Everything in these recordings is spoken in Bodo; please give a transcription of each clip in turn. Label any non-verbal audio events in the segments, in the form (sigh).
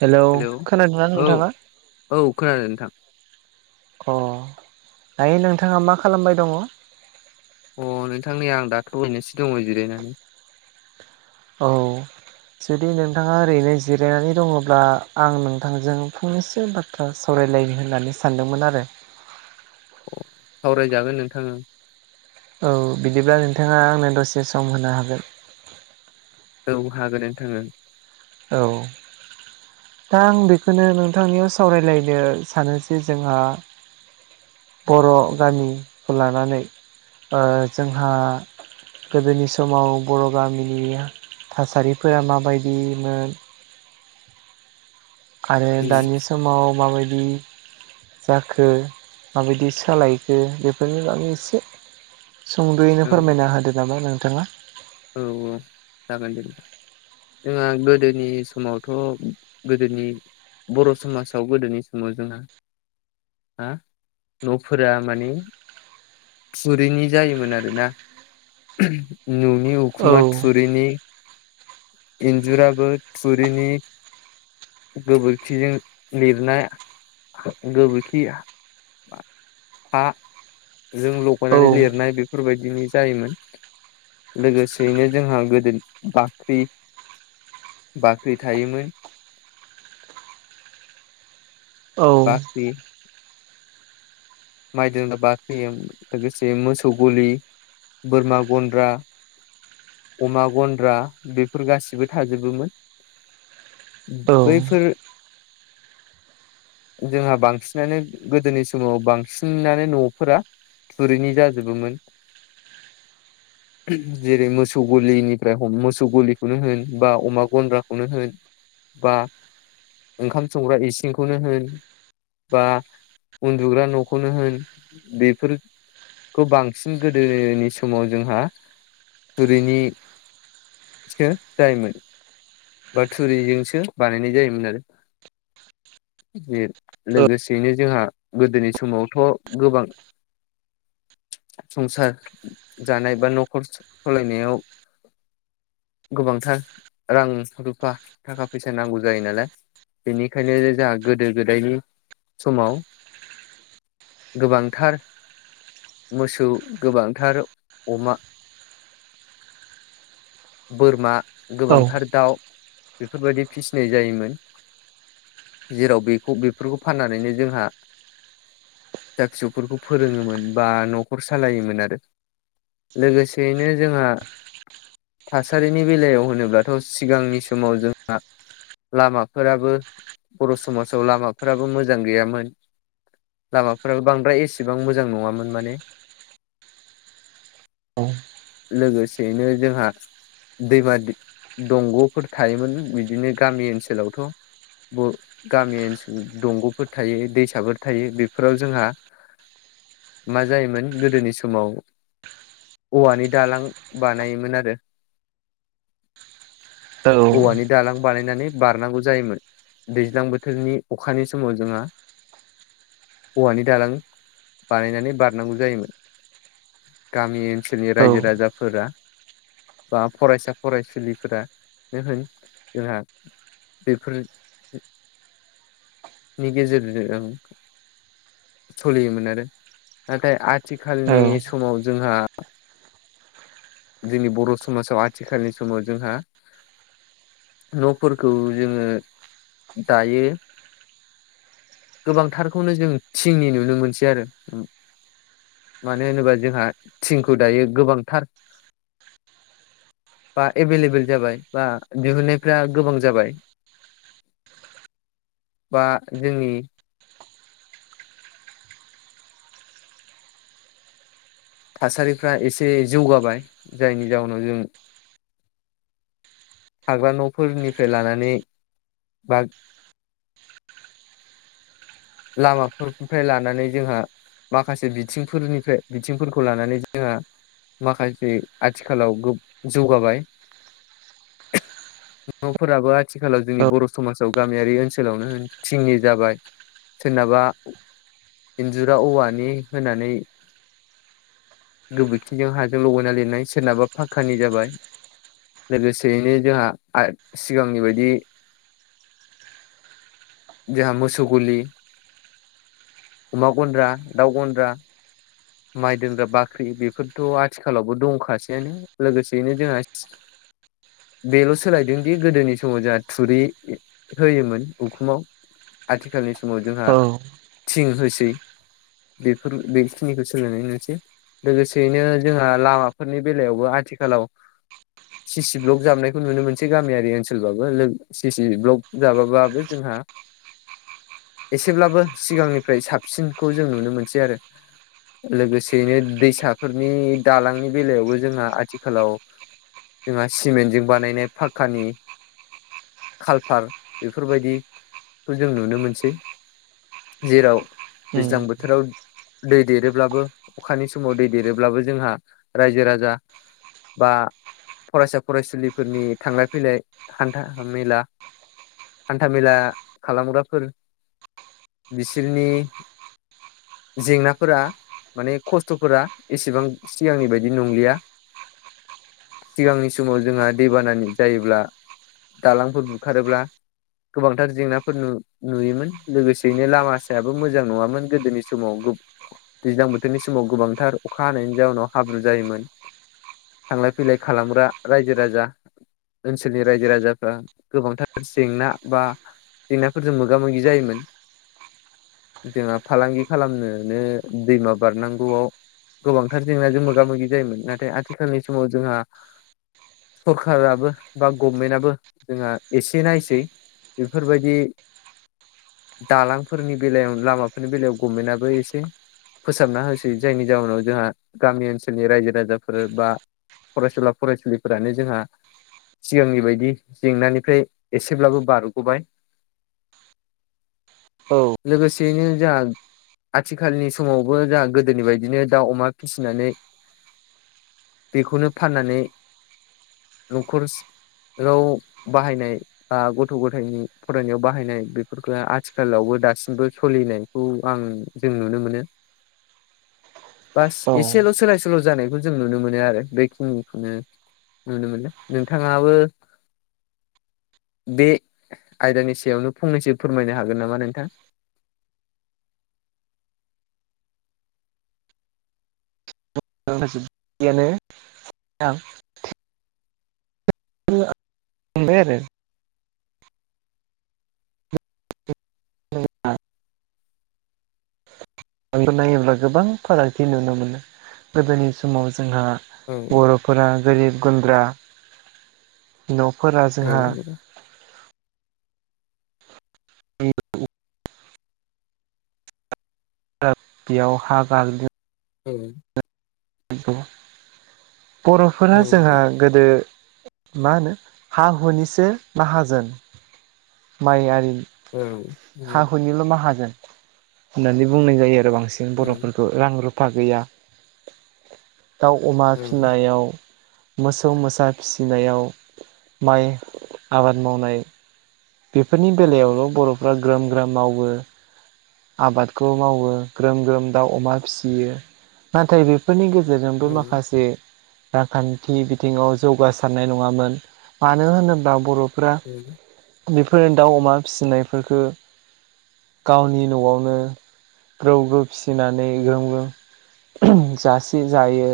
हेलौ खोनादोंना औ नोंथाङा? औ खोनादों नोंथां अ दायो नोंथाङा मा खालामबाय दङ? अ नोंथां नै आं दाथ' हैनोसो दङ जिरायनानै। औ। जुदि नोंथाङा ओरैनो जिरायनानै दङब्ला आं नोंथांजों फंनैसो बा थ्रा सावरायलायनो होननानै सानदोंमोन आरो। अ सावरायजागोन नोंथां ओं। औ बिदिब्ला नोंथाङा आंनो दसे सम होनो हागोन? औ हागोन नोथां ओं। औ दा आं बेखोनो नोंथांनियाव सावरायलायनो सानो जे जोंहा बर' गामिखौ लानानै ओ जोंहा गोदोनि समाव बर' गामिनि थासारिफोरा माबायदिमोन आरो उम दानि समाव माबायदि जाखो माबायदि सोलायखो बेफोरनि बागै एसे सुंद'यैनो औ फोरमायना होदो नामा नोंथाङा औ औ जागोन दे जोंहा गोदोनि समावथ' गोदोनि बर' समाजाव गोदोनि समाव जोंहा हा न'फोरा माने थुरिनि जायोमोन आरोना न'नि उखुमा औ थुरिनि इन्जुराबो थुरिनि गोबोरखिजों लिरनाय गोबोरखि हा जों औ लगायनानै लिरनाय बेफोरबायदिनि जायोमोन लोगोसेयैनो जोंहा गोदो बा ख्रि बाख्रि थायोमोन औ बाख्रि माइ दोनग्रा बाख्रि लोगोसे मोसौ गलि बोरमा गन्द्रा अमा गन्द्रा बेफोर गासिबो थाजोबोमोन औ बैफोर (inaudible) जोंहा बांसिनानो गोदोनि समाव बांसिन नानो न'फोरा थुरिनि जाजोबोमोन जेरै मोस मोसौ गलिनिफ्राय हम मोसौ गलिखौनो होन बा अमा गन्द्राखौनो होन बा ओंखाम संग्रा इसिंखौनो होन बा उन्दुग्रा न'खौनो होन बेफोर खौ बांसिन गोदोनि समाव जोंहा थोरैनि सो जायोमोन बा थुरिजोंसो बानायनाय जायोमोन आरो बेे लोगोसेयैनो जोंहा गोदोनि समावथ' गोबां (inaudible) संसार जानाय बा न'खर सामलायनायाव गोबांथार रां रुफा थाखा फैसा नांगौ जायो नालाय बेनिखायनो जाहा गोदो गोदायनि समाव गोबांथार मोसौ गोबांथार अमा बोरमा औ गोबांथार दाउ बेफोरबायादि फिसिनाय जायोमोन जेराव बेखौ बेफोरखौ फाननानैनो जोंहा फिसा फिसौफोरखौ फोरोङोमोन बा न'खर सालायोमोन आरो लोगोसेयैनो जोंहा थासारिनि बेलायाव होनोब्लाथ' सि सिगांनि समाव जोंहा लामाफोराबो बर' समाजाव लामाफोराबो मोजां गैयामोन लामाफोराबो बांद्राय एसिबां मोजां नङामोन माने लोगोसेैनो जोंहा दैमा द दंग'फोर थायोमोन बिदिनो गामि ओनसोलावथ' ब गामि ओनसोल दंग'फोर थायो दैसाफोर थायो बेफोराव जोंहा मा जायोमोन गोदोनि समाव औवानि दालां बानायोमोन आरो औवानि दालां बानायनानै बारनांगौ जायोमोन दैज्लां बोथोरनि अखानि समाव जोंहा औवानि दालां बानायनानै बारनांगौ जायोमोन गामि ओनसोलनि औ रायजो राजाफोरा बा फरायसा फरायसुलि फोरा नोहोन जोंहा बेफोर नि गेजेरजों सोलियोमोन आरो नाथाय आथिखालनि समाव जोंहा जोंनि बर' समाजाव आथिखालनि समाव जोंहा न'फोरखौ जोङो दायो गोबांथारखौनो जों थिंनि नुनो मोनसै आरो मानो होनोबा जोंहा थिंखौ दायो गोबांथार बा एबेलेबोल जाबाय बा दिहुनन्नायफ्रा गोबां जाबाय बा जोंनि थासारिफ्रा एसे जौगाबाय जायनि जाउनाव जों थाग्रा न'फोरनिफ्राय लानानै बा लामाफोरनिफ्राय लानानै जोंहा माखासे बिथिंफोरनिफ्राय बिथिंफोरखौ लानानै जोंहा माखासे आथिखालाव गोब जौगाबाय (inaudible) न'फोराबो आथिखालाव जोंनि बर' समाजाव गामियारि ओनसोलावनोहोन थिंनि जाबाय सोरनाबा इन्जुरा औवानि होनानै गोबोरखिजों हाजों लगायना लिरनाय सोरनाबा फाक्कानि जाबाय लोगोसेयैनो जोंहा आ सिगांनि बायदि जोंहा मोसौ गलि अमा गन्द्रा दाउ गन्द्रा माइ दोनग्रा बाख्रि बेफोरथ' आथिखालावबो दंखासैआनो लोगोसेयैनो जोंहा बेल' सोलायदों दि गोदोनि समाव जोंहा थुरि होयोमोन उखुमाव आथिखालनि स समाव जोंहा औ थिं होसै बेफोर बे निखौ सोलायनाय नुनसै लोगोसेयैनो जोंहा लामाफोरनि बेलायावबो आथिखालाव सिसि ब्लक जाबनायखौ नुनो मोनसै गामियारि ओनसोलबाबो लोग सि सि ब्लक जाबाबाबो जोंहा (inaudible) एसेब्लाबो सिगांनिफ्राय साबसिनखौ जों नुनो मोनसै आरो लोगोसेयैनो दैसाफोरनि दालांनि बेलायावबो जोंहा आथिखालाव जोंहा सिमेन्टजों बानायनाय फाक्कानि कालफार बेफोरबायदिखौ जों नुनो मोनसै। जेराव उम दैज्लां बोथोराव दै देरोब्लाबो अखानि समाव दै देरोब्लाबो जोंहा रायजो राजा बा फरायसा फरायसुलिफोरनि थांलाय फैलाय हान्था मेला हान्थामेला खालामग्राफोर बिसोरनि जेंना फोरा माने खस्थ'फोरा एसेबां सिगांनि बायदि नंलिया। सिगांनि समाव जोंहा दैबानानि जायोब्ला दालांफोर बुखारोब्ला गोबांथार जेंनाफोर नु-नुयोमोन लोगोसेयैनो लामा सायाबो मोजां नङामोन गोदोनि समाव गोब दैज्लां बोथोरनि समाव गोबांथार अखा हानायनि जाउनाव हाब्रु जायोमोन। थांलाय फैलाय खालामग्रा रायजो राजा ओनसोलनि रायजो राजाफ्रा गोबांथार जेंना बा जेंनाफोरजों मोगा मोगि जायोमोन जोंहा फालांगि खालामनो बे दैमा बारनांगौआव गोबांथार जेंनाजों मोगा मोगि जायोमोन नाथाय आथिखालनि समाव जोंहा सरखाराबो बा गभमेन्टआबो जोंहा एसे नायसै बेफोरबायदि दालांफोरनि बेलायाव लामाफोरनि बेलायाव गभमेन्टआबो एसे फोसाबना होसै जायनि जउनाव जोंहा गामि ओनसोलनि रायजो राजाफोर बा फरायसुला फरायसुलिफोरानो जोंहा सिगांनि बायदि जेंनानिफ्राय एसेब्लाबो बारग'बाय औ। लोगोसेयैनो जोंहा आथिखालनि समावबो जों गोदोनि बायदिनो दाउ अमा फिसिनानै बेखौनो फाननानै न'खर नखराव बाहायनाय बा गथ' गथायनि फरायनायाव बाहायनाय बेफोरखौ आथिखालावबो दासिमबो सोलिनायखौ आं जों नुनो मोनो बास औ एसेल' सोलाय जानायखौ जों नुनो मोनो आरो बेखिनिखौनो नुनो मोनो नोंथाङाबो बे आयदानि सायावनो फंनैसो फोरमायनो हागोन नामा नोंथां? (inaudible) मोनबाय आरो नंगौ नामा? खौ नायोब्ला गोबां फारागथि नुनो मोनो गोदोनि समाव जोंहा औ बर' फोरा गोरिब गुन्द्रा न'फोरा औ जोंहा (inaudible) बेयाव हा गाग्लि औ बर'फोरा औ जोंहा गोदो मा होनो हा हुनिसो माहाजोन माइ आरि औ हा हुनिल' माहाजोन। होननानै बुंनाय जायो आरो बांसिन औ बर'फोरखौ रां रुफा गैया दाउ अमा औ फिनायाव मोसौ मोसा फिसिनायाव माइ आबाद मावनाय बेफोरनि बेलायावल' बर'फ्रा ग्रोम ग्राम मावो। आबादखौ मावो ग्रोम ग्रोम दाउ अमा फिसियो। नाथाय बेफोरनि गेजेरजोंबो माखासे रांखान्थि बिथिङाव जौगासारनाय नङामोन मानो होनोब्ला औ बर' फोरा दाउ अमा फिसिनायफोरखौ गावनि न'आवनो ग्रौ ग्रौ फिसिनानै ग्रोम ग्रोम जासि जायो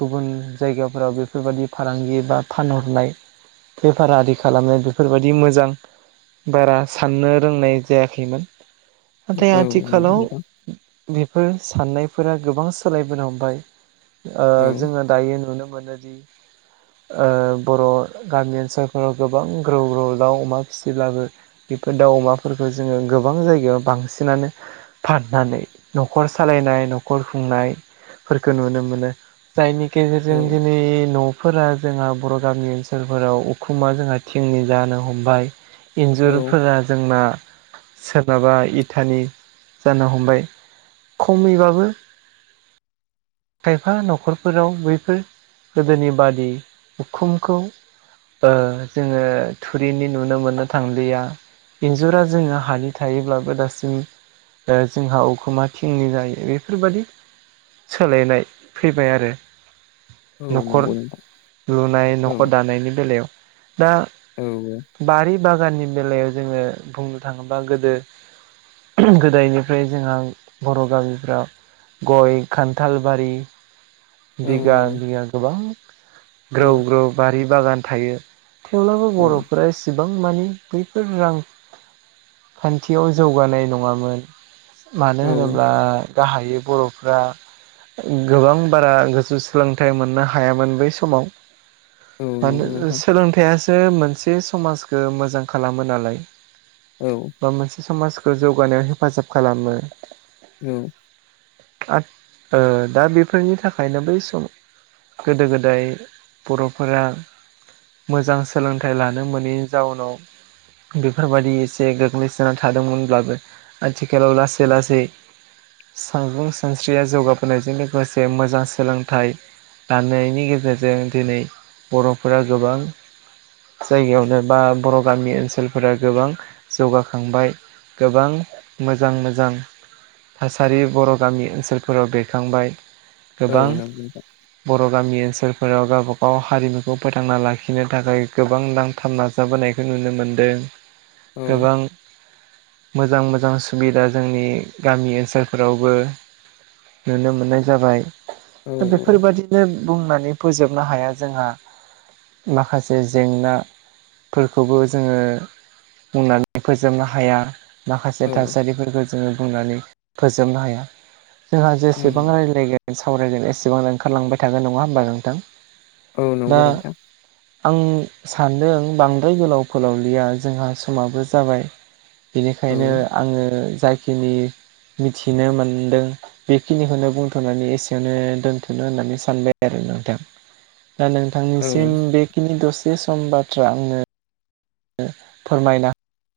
गुबुन जायगाफोराव बेफोरबायादि फालांगि बा फानहरनाय पेफार आरि खालामनाय बेफोरबायदि मोजां बारा साननो रोंनाय जायाखैमोन नाथाय औ आथिखालाव बेफोर साननायफोरा गोबां सोलायबोनो हमबाय ओ जोङो दायो नुनो मोनोदि ओ बर' गामि ओनसोलफोराव गोबां ग्रौ ग्रौ दाउ अमा फिसिब्लाबो बेफोर दाउ अमाफोरखौ जोङो गोबां जायगायाव बांसिनानो फाननानै न'खर सालायनाय न'खर खुंनायफोरखौ नुनो मोनो। जायनि गेजेरजों दिनै न' फोर जोंहा बर' गामि ओनसोलफोराव उखुमा जोंहा थिंनि जानो हमबाय। इन्जुरफोरा जोंना सोरनाबा इटानि जानो हमबाय खमैबाबो एफा न'खरफोराव बैफोर गोदोनि बादि उखुमखौ ओ जोङो थुरिनि नुनो मोननो थांलिया। एन्जुरा जोङो हानि थायोब्लाबो दासिम ओ जोंहा अखुमा थिंनि जायो बेफोरबादि सोलायनाय फैबाय आरो नखर नंगौ नोंथां लुनाय औ नखर दानायनि बेलायाव। दा औ बारि बागाननि बेलायाव जोङो बुंनो थाङोब्ला गोदो गोदोनिफ्राय जोंहा बर' गामिफोराव गय खान्थालबारि औ बिगा नंगौ बिगा गोबां ग्रौ ग्रौ बारि बागान थायो। थेवब्लाबो नोंथां औ बर'फोरा एसेबां मानि बैफोर रां खान्थियाव जौगानाय नङामोन। मानो औ औ होनोब्ला गाहायै बर'फ्रा गोबां बारा गोजौ सोलोंथाइ मोननो हायामोन बै समाव। नंगौ मानो नोंथां सोलोंथाइयासो मोनसे समाजखौ मोजां खालामो नालाय। औ। बा मोनसे समाजखौ जौगानायाव हेफाजाब खालामो। उम। आथ ओ दा बे बेफोरनि थाखायनो बै सम गोदो गोदाय बर'फोरा मोजां सोलोंथाइ लानो मोनैनि जाउनाव बेफोरबायदि एसे गोग्लैसोना थादोंमोनब्लाबो आथिखालाव लासै लासै सांगुं सानस्रिया जौगाबोनायजों लोगोसे मोजां सोलोंथाइ गाननायनि गेजेरजों दिनै बर'फोरा गोबां जायगायावनो बा बर' गामि ओनसोलफोरा गोबां जौगाखांबाय। गोबां मोजां मोजां थासारि बर' गामि ओनसोलफोराव बेरखांबाय। गोबां औ नंगौ नोंथां बर' गामि ओनसोलफोराव गावबागाव हारिमुखौ फोथांना लाखिनो थाखाय गोबां नां थाब नाजाबोनायखौ नुनो मोनदों। औ गोबां मोजां मोजां सुबिदा जोंनि गामि ओनसोलफोरावबो नुनो मोननाय जाबाय। औ दा बेफोरबादि नो बुंनानै फोजोबनो हाया जोंहा। माखासे जेंनाफोरखौबो जोङो बुंनानै फोजोबनो हाया। माखासे औ थासारिफोरखौ जोङो बुंनानै फोजोबनो हाया। जोंहा जेसेबां राय लायगोन सावरायगोन एसेबां ओंखारलांबाय थागोन नङा होमबा नोंथां। औ दा नंगौ नोंथां आं सानदों बांद्राय गोलाव फोलावलिया जोंहा समाबो जाबाय। औ बेनिखायनो आङो जाय खिनो मिथिनो मोनदों बेखिनिखोनो बुंथ'नानै एसेयावनो दोनथ'नो होननानै सानबाय आरो नोंथां। दा औ नोंथांनिसिम बे खिनि दसे सम बाथ्रा आंनो फोरमायना